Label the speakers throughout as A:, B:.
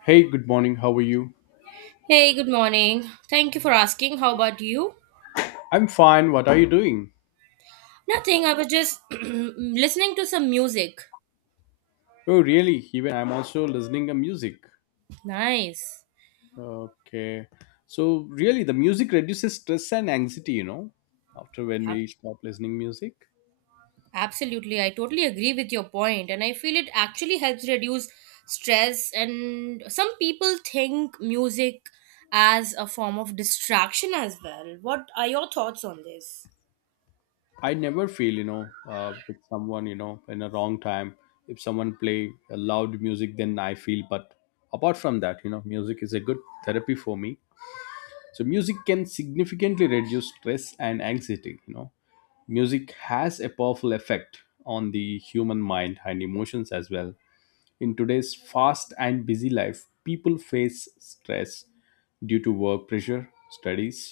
A: Hey, good morning. How are you?
B: Hey, good morning. Thank you for asking. How about you?
A: I'm fine. What are you doing?
B: Nothing. I was just listening to some music.
A: Oh, really? Even I'm also listening to music.
B: Nice.
A: Okay. So, really, the music reduces stress and anxiety, after when
B: Ab-
A: we stop listening music.
B: Absolutely. I totally agree with your point, and I feel it actually helps reduce stress. And some people think music as a form of distraction as well. What are your thoughts on this?
A: I never feel, with someone, in a wrong time. If someone play a loud music, then I feel. But apart from that, music is a good therapy for me. So music can significantly reduce stress and anxiety. Music has a powerful effect on the human mind and emotions as well. In today's fast and busy life, people face stress due to work pressure, studies,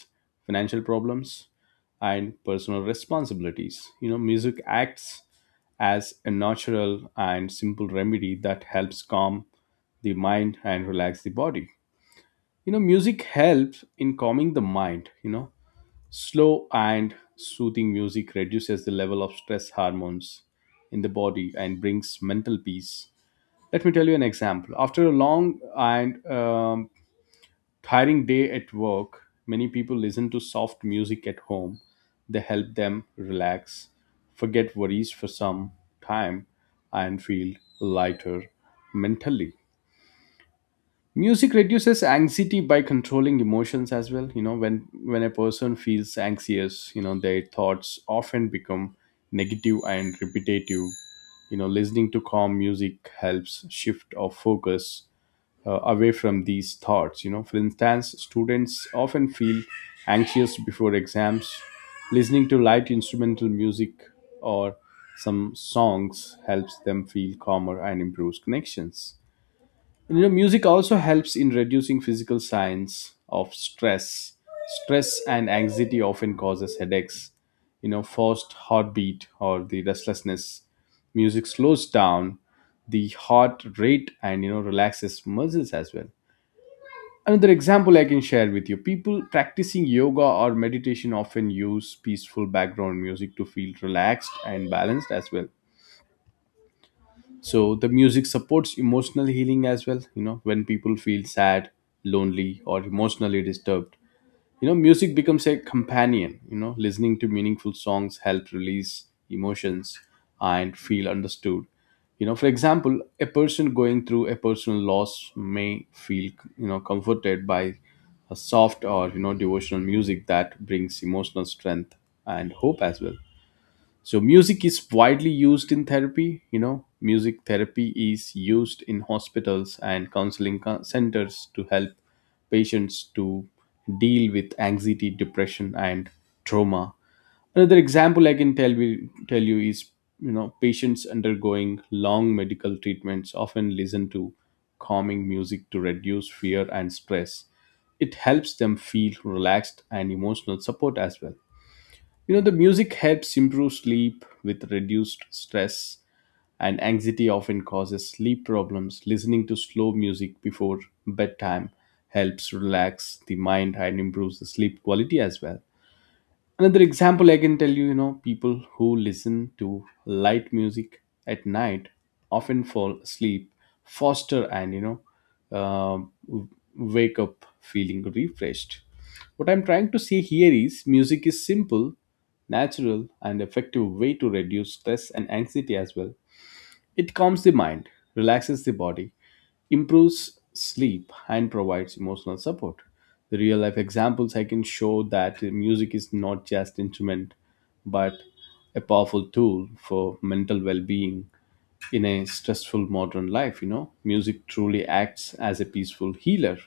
A: financial problems, and personal responsibilities. Music acts as a natural and simple remedy that helps calm the mind and relax the body. Music helps in calming the mind. Slow and soothing music reduces the level of stress hormones in the body and brings mental peace. Let me tell you an example. After a long and tiring day at work, many people listen to soft music at home. They help them relax, forget worries for some time, and feel lighter mentally. Music reduces anxiety by controlling emotions as well. When a person feels anxious, their thoughts often become negative and repetitive. Listening to calm music helps shift our focus away from these thoughts. For instance, students often feel anxious before exams. Listening to light instrumental music or some songs helps them feel calmer and improves connections. Music also helps in reducing physical signs of stress. Stress and anxiety often causes headaches, forced heartbeat, or the restlessness. Music slows down the heart rate, and relaxes muscles as well. Another example I can share with you: people practicing yoga or meditation often use peaceful background music to feel relaxed and balanced as well. So the music supports emotional healing as well. When people feel sad, lonely, or emotionally disturbed, music becomes a companion. Listening to meaningful songs help release emotions and feel understood. For example, a person going through a personal loss may feel, comforted by a soft or devotional music that brings emotional strength and hope as well. So music is widely used in therapy. Music therapy is used in hospitals and counseling centers to help patients to deal with anxiety, depression, and trauma. Another example I can tell you is, patients undergoing long medical treatments often listen to calming music to reduce fear and stress. It helps them feel relaxed and emotional support as well. The music helps improve sleep. With reduced stress and anxiety often causes sleep problems. Listening to slow music before bedtime helps relax the mind and improves the sleep quality as well. Another example I can tell you, people who listen to light music at night often fall asleep faster, and, wake up feeling refreshed. What I'm trying to say here is music is simple, natural, and effective way to reduce stress and anxiety as well. It calms the mind, relaxes the body, improves sleep, and provides emotional support. The real life examples I can show that music is not just instrument, but a powerful tool for mental well-being in a stressful modern life, you know. Music truly acts as a peaceful healer.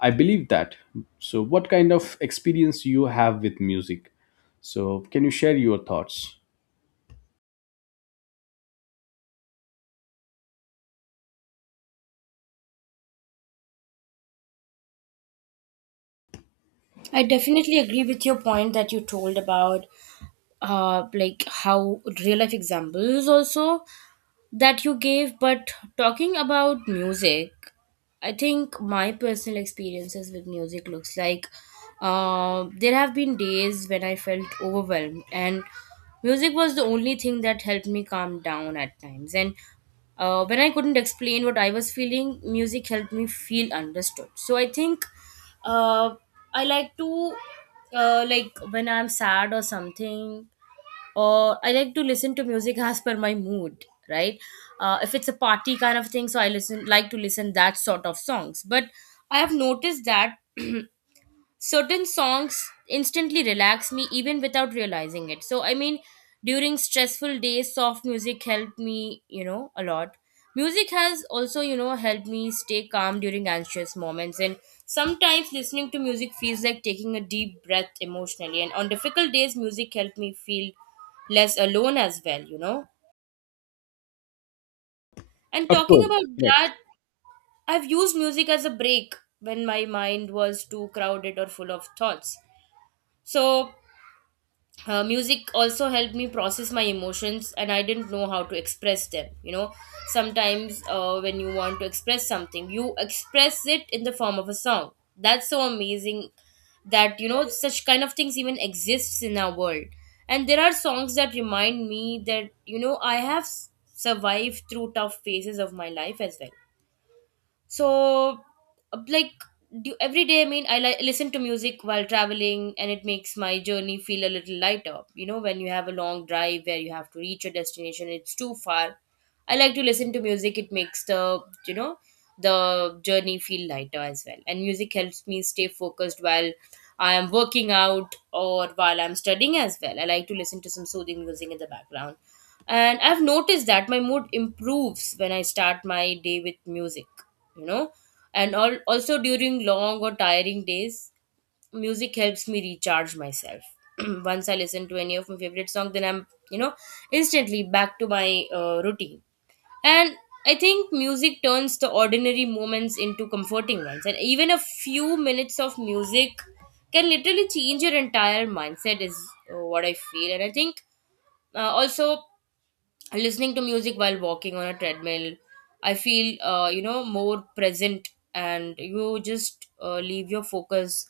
A: I believe that. So what kind of experience you have with music? So can you share your thoughts?
B: I definitely agree with your point that you told about like how real life examples also that you gave. But talking about music, I think my personal experiences with music looks like there have been days when I felt overwhelmed, and music was the only thing that helped me calm down at times. And when I couldn't explain what I was feeling, music helped me feel understood. So I think uh, I like to like when I'm sad or something or I like to listen to music as per my mood, right? If it's a party kind of thing, so I listen like to listen that sort of songs. But I have noticed that certain songs instantly relax me even without realizing it, so I mean during stressful days soft music helped me, you know, a lot. Music has also, you know, helped me stay calm during anxious moments, and sometimes listening to music feels like taking a deep breath emotionally. And on difficult days music helped me feel less alone as well, you know. And
A: Of
B: talking
A: course,
B: about
A: correct.
B: that, I've used music as a break when my mind was too crowded or full of thoughts. So music also helped me process my emotions, and I didn't know how to express them, you know. Sometimes when you want to express something, you express it in the form of a song. That's so amazing that, you know, such kind of things even exists in our world. And there are songs that remind me that, you know, I have survived through tough phases of my life as well. So like, do every day, I mean, I listen to music while traveling, and it makes my journey feel a little lighter. You know, when you have a long drive where you have to reach your destination, it's too far. I like to listen to music. It makes the, you know, the journey feel lighter as well. And music helps me stay focused while I am working out or while I'm studying as well. I like to listen to some soothing music in the background, and I've noticed that my mood improves when I start my day with music, you know. And all, also during long or tiring days, music helps me recharge myself. Once I listen to any of my favorite song, then I'm, you know, instantly back to my routine. And I think music turns the ordinary moments into comforting ones, and even a few minutes of music can literally change your entire mindset is what I feel. And I think also listening to music while walking on a treadmill, I feel you know, more present, and you just leave your focus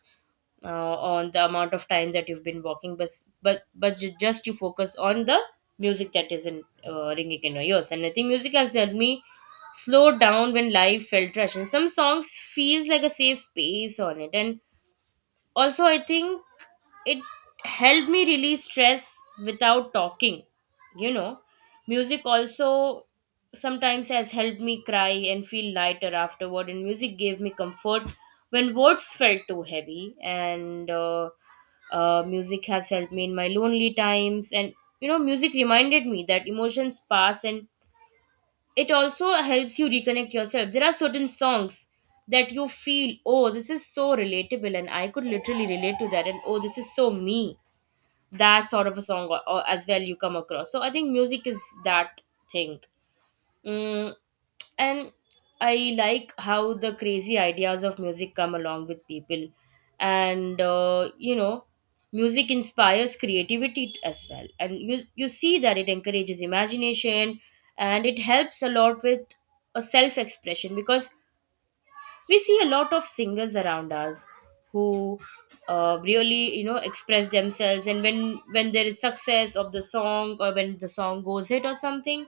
B: on the amount of time that you've been walking. But just you focus on the music that isn't ringing in your ears. And I think music has helped me slow down when life felt rush, and some songs feels like a safe space on it. And also, I think it helped me release stress without talking. You know, music also sometimes has helped me cry and feel lighter afterward, and music gave me comfort when words felt too heavy. And music has helped me in my lonely times, and you know, music reminded me that emotions pass, and it also helps you reconnect yourself. There are certain songs that you feel, oh, this is so relatable, and I could literally relate to that, and oh, this is so me. That sort of a song, or as well, you come across. So I think music is that thing. Mm, and I like how the crazy ideas of music come along with people, and you know, music inspires creativity as well. And you see that it encourages imagination, and it helps a lot with a self expression, because we see a lot of singers around us who really, you know, express themselves. And when there is success of the song or when the song goes hit or something,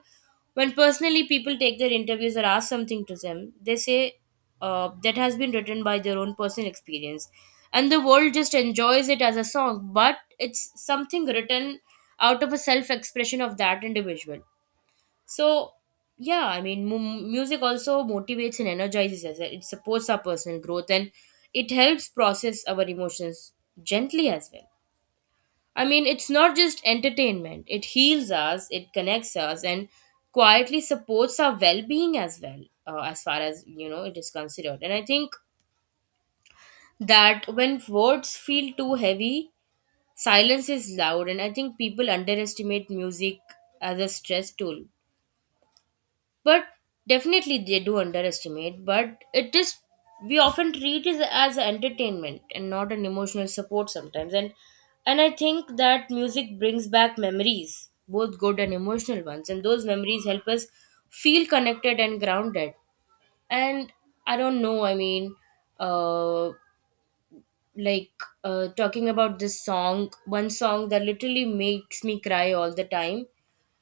B: when personally people take their interviews or ask something to them, they say that has been written by their own personal experience, and the world just enjoys it as a song, but it's something written out of a self expression of that individual. So, yeah, I mean, music also motivates and energizes us. It supports our personal growth, and it helps process our emotions gently as well. I mean, it's not just entertainment, it heals us, it connects us, and quietly supports our well being as well, as far as you know it is considered. And I think that when words feel too heavy, silence is loud. And I think people underestimate music as a stress tool, but definitely they do underestimate. But it is, we often treat it as entertainment and not an emotional support sometimes. And I think that music brings back memories, both good and emotional ones, and those memories help us feel connected and grounded. And I don't know, I mean, uh like talking about this song, one song that literally makes me cry all the time,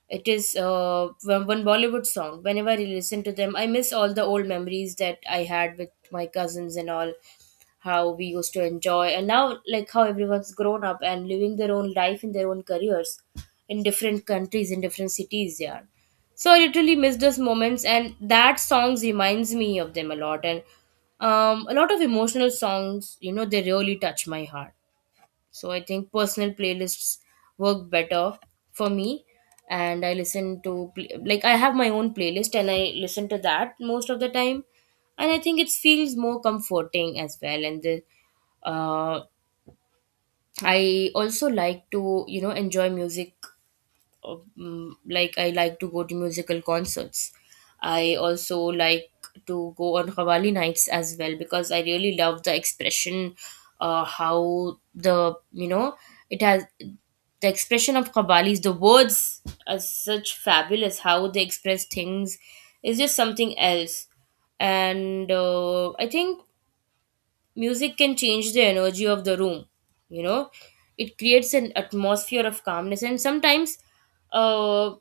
B: it is one Bollywood song. Whenever I listen to them, I miss all the old memories that I had with my cousins and all. How we used to enjoy, and now like how everyone's grown up and living their own life in their own careers, in different countries, in different cities. Yeah, so I literally miss those moments, and that songs reminds me of them a lot. And a lot of emotional songs, you know, they really touch my heart. So I think personal playlists work better for me. And I listen to, like, I have my own playlist and I listen to that most of the time. And I think it feels more comforting as well. And the, uh, I also like to, you know, enjoy music, like I like to go to musical concerts. I also like to go on Qawwali nights as well, because I really love the expression, how the, you know, it has the expression of Qawwalis, the words are such fabulous. How they express things is just something else. And I think music can change the energy of the room. You know, it creates an atmosphere of calmness, and sometimes. Uh,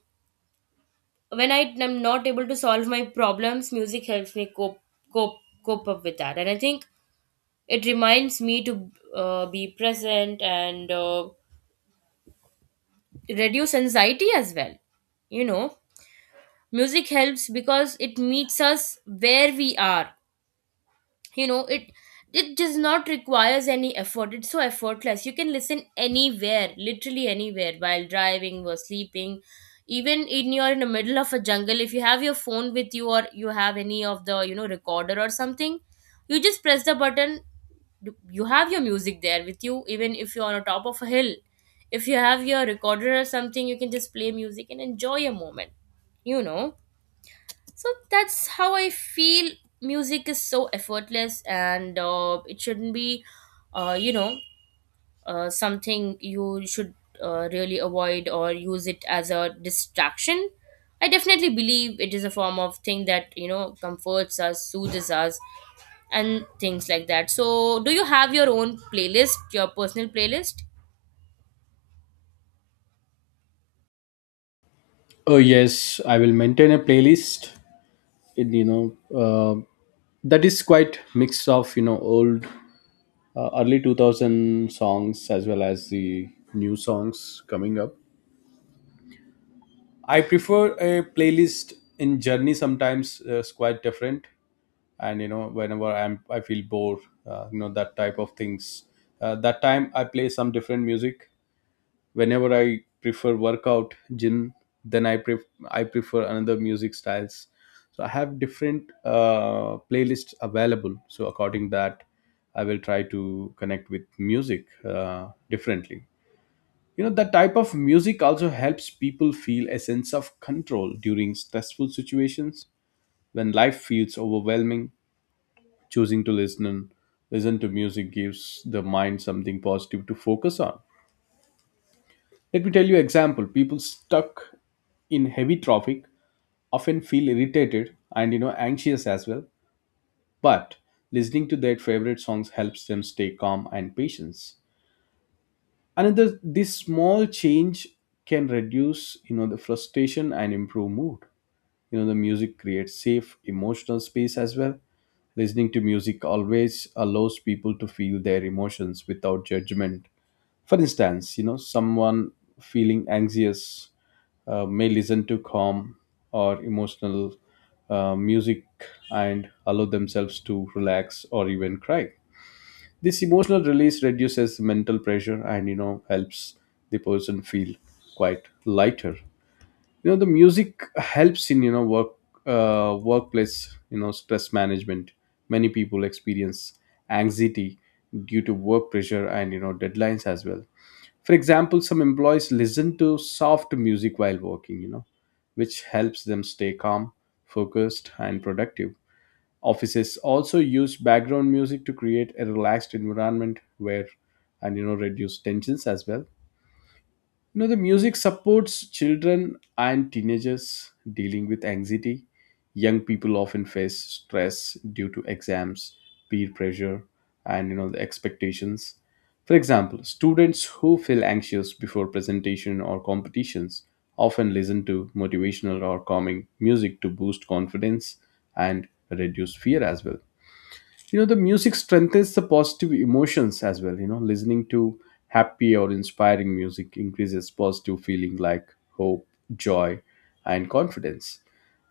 B: when I am not able to solve my problems, music helps me cope cope up with that. And I think it reminds me to be present and reduce anxiety as well. You know, music helps because it meets us where we are, you know. It does not requires any effort. It's so effortless, you can listen anywhere, literally anywhere, while driving or sleeping. Even in, you're in the middle of a jungle, if you have your phone with you, or you have any of the, you know, recorder or something, you just press the button, you have your music there with you. Even if you're on the top of a hill, if you have your recorder or something, you can just play music and enjoy a moment, you know. So that's how I feel. Music is so effortless, and it shouldn't be you know, something you should really avoid or use it as a distraction. I definitely believe it is a form of thing that, you know, comforts us, soothes us, and things like that. So do you have your own playlist, your personal playlist?
A: Oh yes, I will maintain a playlist in, that is quite mix of old early 2000 songs as well as the new songs coming up. I prefer a playlist in journey. Sometimes it's quite different. And whenever I feel bored, that type of things, that time I play some different music. Whenever I prefer workout gym, then I prefer another music styles. So I have different playlists available, so according that I will try to connect with music differently. That type of music also helps people feel a sense of control during stressful situations. When life feels overwhelming, choosing to listen to music gives the mind something positive to focus on. Let me tell you example. People stuck in heavy traffic often feel irritated and, anxious as well. But listening to their favorite songs helps them stay calm and patience. Another, this small change can reduce, the frustration and improve mood. The music creates safe emotional space as well. Listening to music always allows people to feel their emotions without judgment. For instance, someone feeling anxious may listen to calm or emotional music and allow themselves to relax or even cry. This emotional release reduces mental pressure and helps the person feel quite lighter. The music helps in, work, workplace, stress management. Many people experience anxiety due to work pressure and, deadlines as well. For example, some employees listen to soft music while working, which helps them stay calm, focused, and productive. Offices also use background music to create a relaxed environment where, and reduce tensions as well. The music supports children and teenagers dealing with anxiety. Young people often face stress due to exams, peer pressure, and the expectations. For example, students who feel anxious before presentation or competitions often listen to motivational or calming music to boost confidence and reduce fear as well. The music strengthens the positive emotions as well. Listening to happy or inspiring music increases positive feeling like hope, joy, and confidence.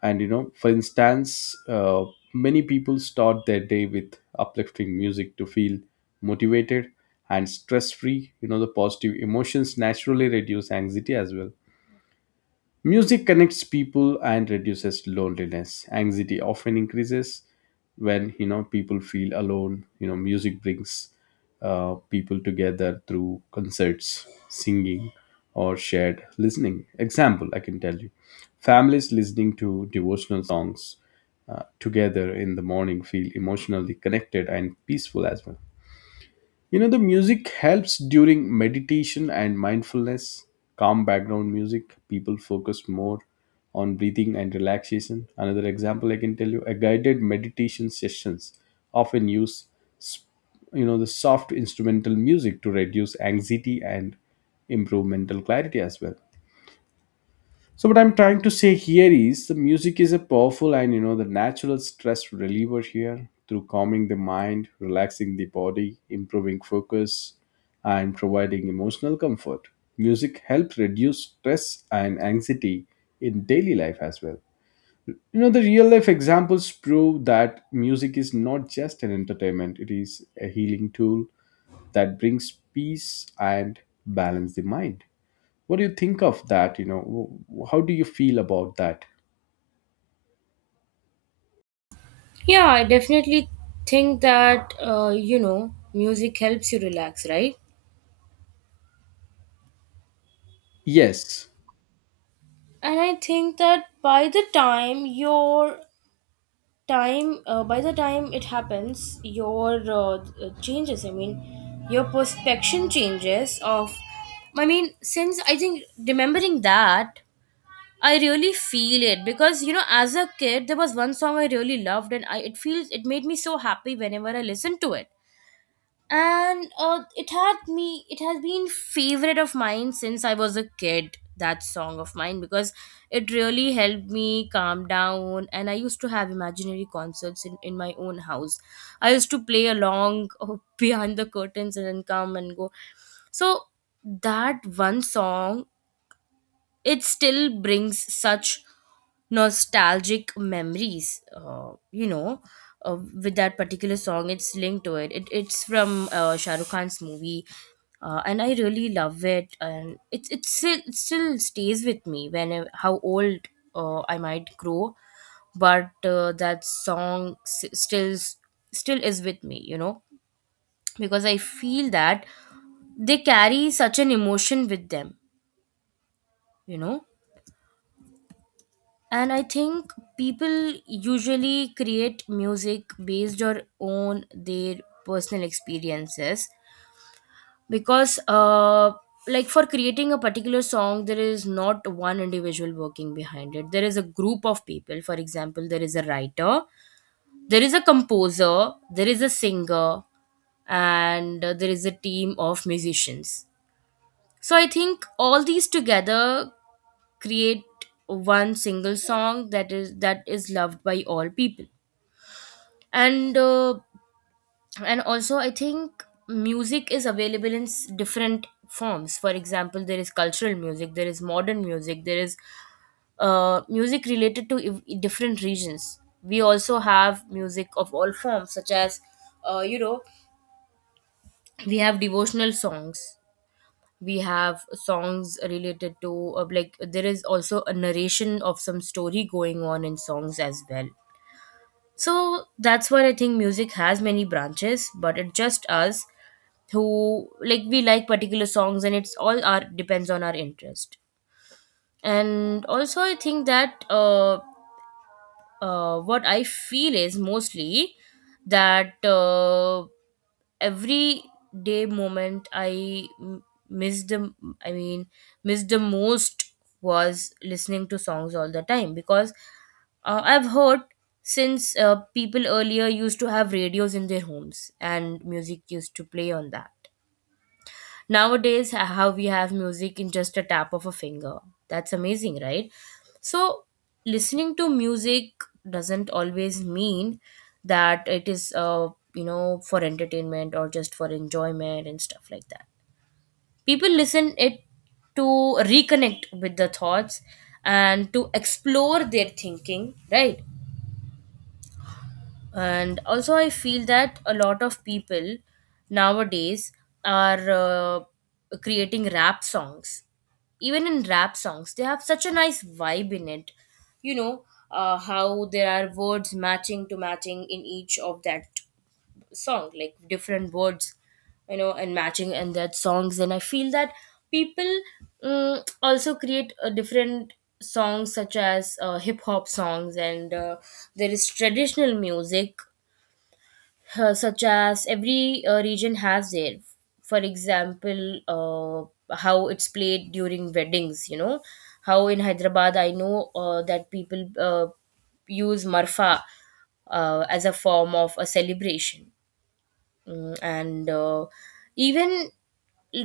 A: And, you know for instance many people start their day with uplifting music to feel motivated and stress free. The positive emotions naturally reduce anxiety as well. Music connects people and reduces loneliness. Anxiety often increases when, people feel alone. You know, music brings people together through concerts, singing, or shared listening. Example, I can tell you, families listening to devotional songs together in the morning feel emotionally connected and peaceful as well. You know, the music helps during meditation and mindfulness. Calm background music, people focus more on breathing and relaxation. Another example I can tell you, a guided meditation sessions often use s- the soft instrumental music to reduce anxiety and improve mental clarity as well. So what I'm trying to say here is the music is a powerful and, the natural stress reliever here through calming the mind, relaxing the body, improving focus, and providing emotional comfort. Music helps reduce stress and anxiety in daily life as well. The real life examples prove that music is not just an entertainment, it is a healing tool that brings peace and balance the mind. What do you think of that? You know, how do you feel about that?
B: Yeah, I definitely think that you know, music helps you relax, right?
A: Yes,
B: And I think that by the time your time, by the time it happens, your changes, I mean, your perception changes of, I mean, since I think remembering that, I really feel it. Because, you know, as a kid there was one song I really loved, and I, it feels it made me so happy whenever I listened to it. And it had me, it has been favorite of mine since I was a kid, that song of mine, because it really helped me calm down. And I used to have imaginary concerts in my own house. I used to play along behind the curtains and then come and go. So that one song, it still brings such nostalgic memories, you know, uh, with that particular song it's linked to It, it's from Shah Rukh Khan's movie. And I really love it and it still stays with me when how old I might grow but that song still is with me because I feel that they carry such an emotion with them you know and I think people usually create music based on their personal experiences because like for creating a particular song there is not one individual working behind it. There is a group of people. For example, there is a writer, there is a composer, there is a singer, and there is a team of musicians. So I think all these together create one single song that is loved by all people. And uh, and also I think music is available in different forms. For example, there is cultural music, there is modern music, there is music related to different regions. We also have music of all forms such as uh, you know we have devotional songs, we have songs related to like there is also a narration of some story going on in songs as well. So that's why I think music has many branches, but it's just us who, like, we like particular songs and it's all our depends on our interest. And also I think that what I feel is mostly that every day moment I m- miss the I mean miss the most was listening to songs all the time, because I've heard since people earlier used to have radios in their homes and music used to play on that. Nowadays, how we have music in just a tap of a finger. That's amazing, right? So listening to music doesn't always mean that it is, for entertainment or just for enjoyment and stuff like that. People listen it to reconnect with the thoughts and to explore their thinking, right? And also, I feel that a lot of people nowadays are creating rap songs. Even in rap songs they have such a nice vibe in it you know how there are words matching to matching in each of that song, like different words, you know, and matching in that songs. And I feel that people also create a different songs such as hip hop songs, and there is traditional music, such as every region has their. For example, how it's played during weddings, you know, how in Hyderabad I know that people uh, use marfa as a form of a celebration. Mm, and Even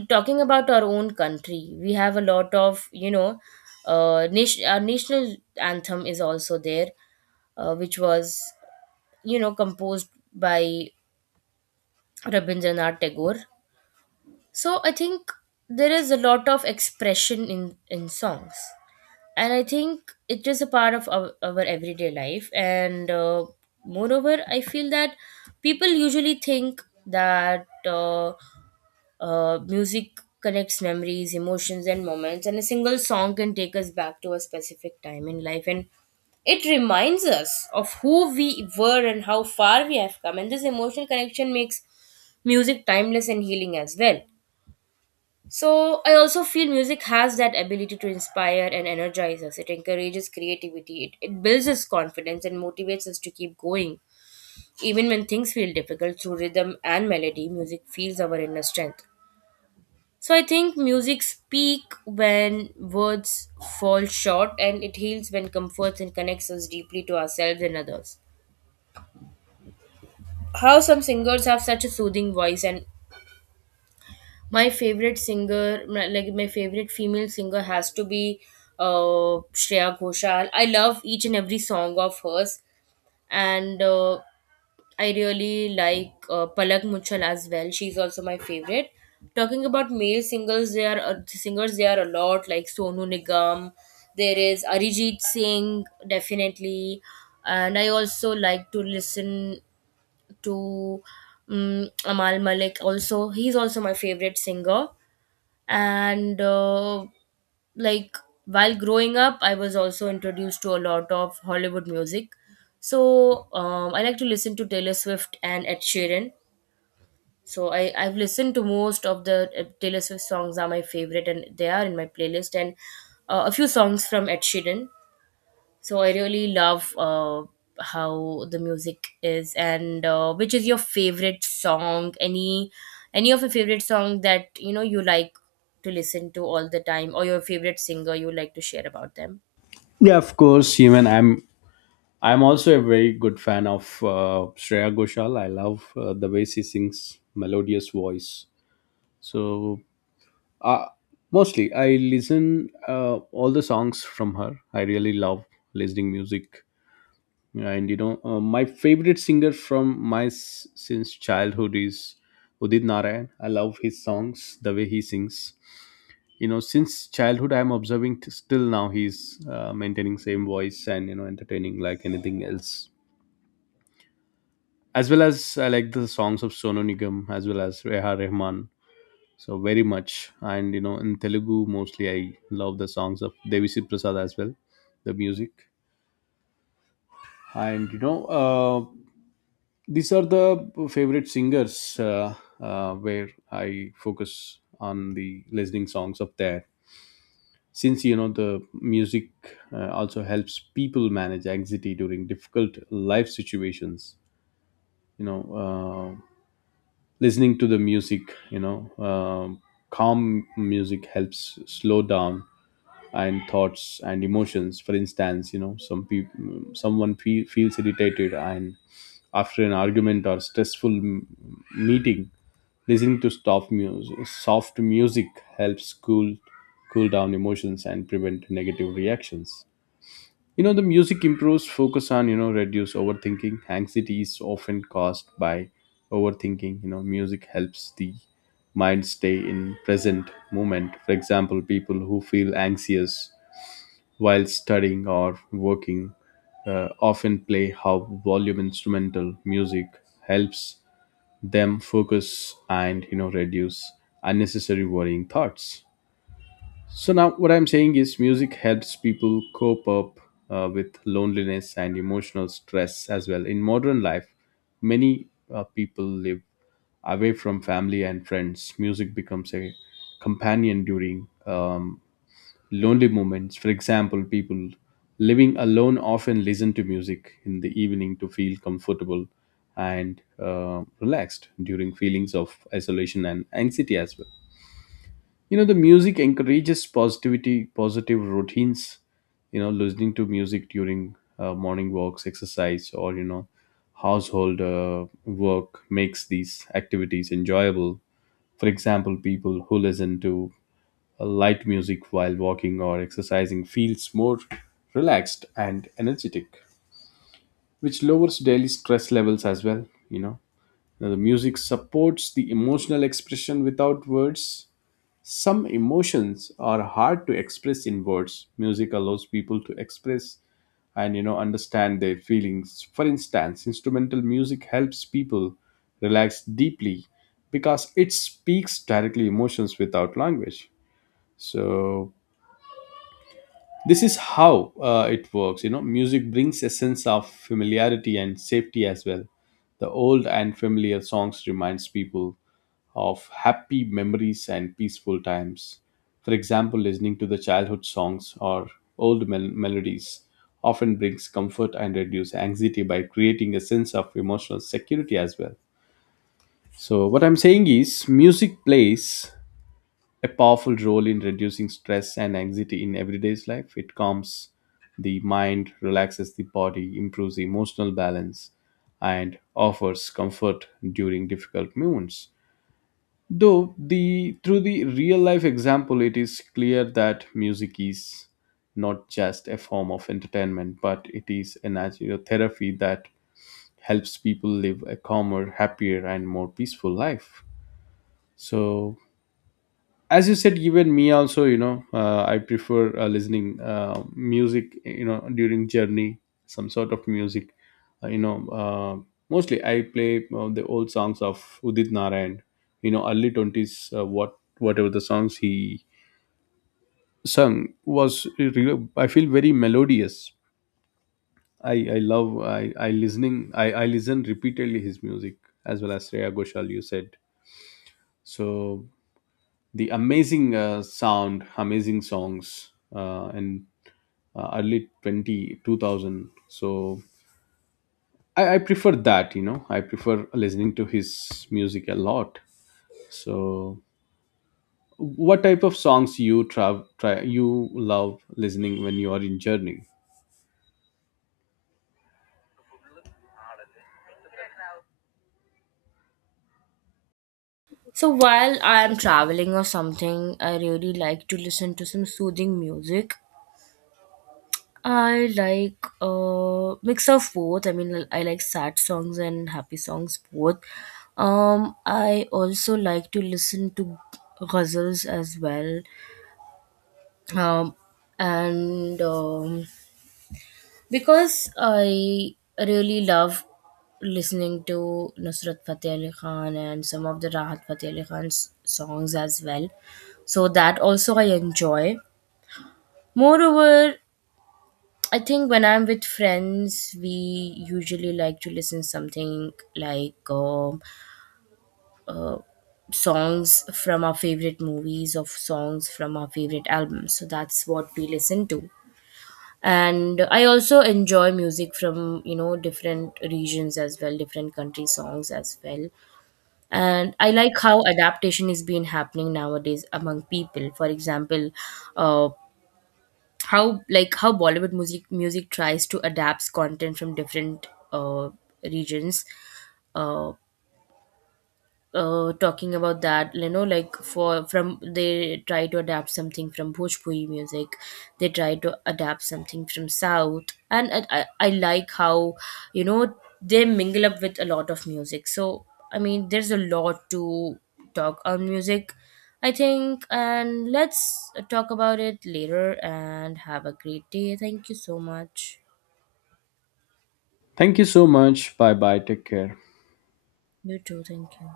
B: talking about our own country, we have a lot of, you know, our national anthem is also there, which was, you know, composed by Rabindranath Tagore. So I think there is a lot of expression in songs, and I think it is a part of our everyday life. And Moreover, I feel that people usually think that music connects memories, emotions, and moments, and a single song can take us back to a specific time in life, and it reminds us of who we were and how far we have come, and this emotional connection makes music timeless and healing as well. So I also feel music has that ability to inspire and energize us. It encourages creativity, it builds us confidence and motivates us to keep going. Even when things feel difficult, through rhythm and melody, music feels our inner strength. So I think music speak when words fall short, and it heals when comforts and connects us deeply to ourselves and others. How some singers have such a soothing voice. And my favorite singer, like my favorite female singer, has to be Shreya Ghoshal. I love each and every song of hers, and I really like Palak Muchal as well. She's also my favorite. Talking about male singers there are a lot, like Sonu Nigam. There is Arijit Singh, definitely, and I also like to listen to Amal Malik. Also, he's also my favorite singer, and like, while growing up, I was also introduced to a lot of Hollywood music. So I like to listen to Taylor Swift and Ed Sheeran. So I've listened to most of the Taylor Swift songs are my favorite and they are in my playlist, and a few songs from Ed Sheeran. So I really love how the music is. And which is your favorite song? Any of your favorite song that, you know, you like to listen to all the time, or your favorite singer you like to share about them?
A: yeah, of course. Even I'm also a very good fan of Shreya Ghoshal. I love the way she sings melodious voice. So, uh, mostly I listen all the songs from her. I really love listening music, and you know, my favorite singer from since childhood is Udit Narayan. I love his songs, the way he sings. Since childhood I'm observing still now, he's maintaining same voice and, entertaining like anything else, as well as I like the songs of Sonu Nigam as well as Reha Rehman so very much. And, in Telugu, mostly I love the songs of Devisi Prasad as well. The music, and these are the favorite singers uh, where I focus on the listening songs of there. Since, the music also helps people manage anxiety during difficult life situations. you know uh, Listening to the music, you know um calm music helps slow down and thoughts and emotions. For instance, someone feels irritated, and after an argument or stressful meeting, listening to soft music helps cool down emotions and prevent negative reactions. The music improves focus on, reduce overthinking. Anxiety is often caused by overthinking. Music helps the mind stay in present moment. For example, people who feel anxious while studying or working often play how volume instrumental music helps them focus and, reduce unnecessary worrying thoughts. So now what I'm saying is music helps people cope up with loneliness and emotional stress as well. In modern life, many people live away from family and friends. Music becomes a companion during lonely moments. For example, people living alone often listen to music in the evening to feel comfortable and relaxed during feelings of isolation and anxiety as well. You know, the music encourages positivity, positive routines. You know, listening to music during morning walks, exercise, or, you know, household work makes these activities enjoyable. For example, people who listen to a light music while walking or exercising feels more relaxed and energetic, which lowers daily stress levels as well. You know, now the music supports the emotional expression without words. Some emotions are hard to express in words. Music allows people to express and, you know, understand their feelings. For instance, instrumental music helps people relax deeply because it speaks directly emotions without language. So this is how it works. You know, music brings a sense of familiarity and safety as well. The old and familiar songs reminds people of happy memories and peaceful times. For example, listening to the childhood songs or old melodies often brings comfort and reduce anxiety by creating a sense of emotional security as well. So what I'm saying is music plays a powerful role in reducing stress and anxiety in everyday life. It calms the mind, relaxes the body, improves the emotional balance, and offers comfort during difficult moments. Though the Through the real life example, it is clear that music is not just a form of entertainment, but it is a natural therapy that helps people live a calmer, happier, and more peaceful life. So as you said, even me also, you know, I prefer listening music, you know, during journey, some sort of music, uh, you know uh, mostly I play the old songs of Udit Narayan. You know, early 20s, whatever the songs he sung was really, I feel very melodious. I i love i i listening i i listen repeatedly his music, as well as Shreya Ghoshal you said. So the amazing sound, amazing songs in early 20 2000. So I prefer that, you know, I prefer listening to his music a lot. So what type of songs you trav- try you love listening when you are in journey?
B: So while I am traveling or something, I really like to listen to some soothing music. I like mix of both. I mean, I like sad songs and happy songs both. I also like to listen to ghazals as well. Um, and Because I really love listening to Nusrat Fateh Ali Khan and some of the Rahat Fateh Ali Khan's songs as well. So that also I enjoy. Moreover, I think when I'm with friends, we usually like to listen something like songs from our favorite movies or songs from our favorite albums. So that's what we listen to. And I also enjoy music from, you know, different regions as well, different country songs as well. And I like how adaptation is being happening nowadays among people. For example, uh, how how Bollywood music tries to adapt content from different regions. Uh, Talking about that, you know, like for from they try to adapt something from Bhojpuri music, they try to adapt something from South. And I like how, you know, they mingle up with a lot of music. So I mean, there's a lot to talk on music, I think, and let's talk about it later and have a great day. Thank you so much.
A: Thank you so much. Bye bye. Take care.
B: You too. Thank you.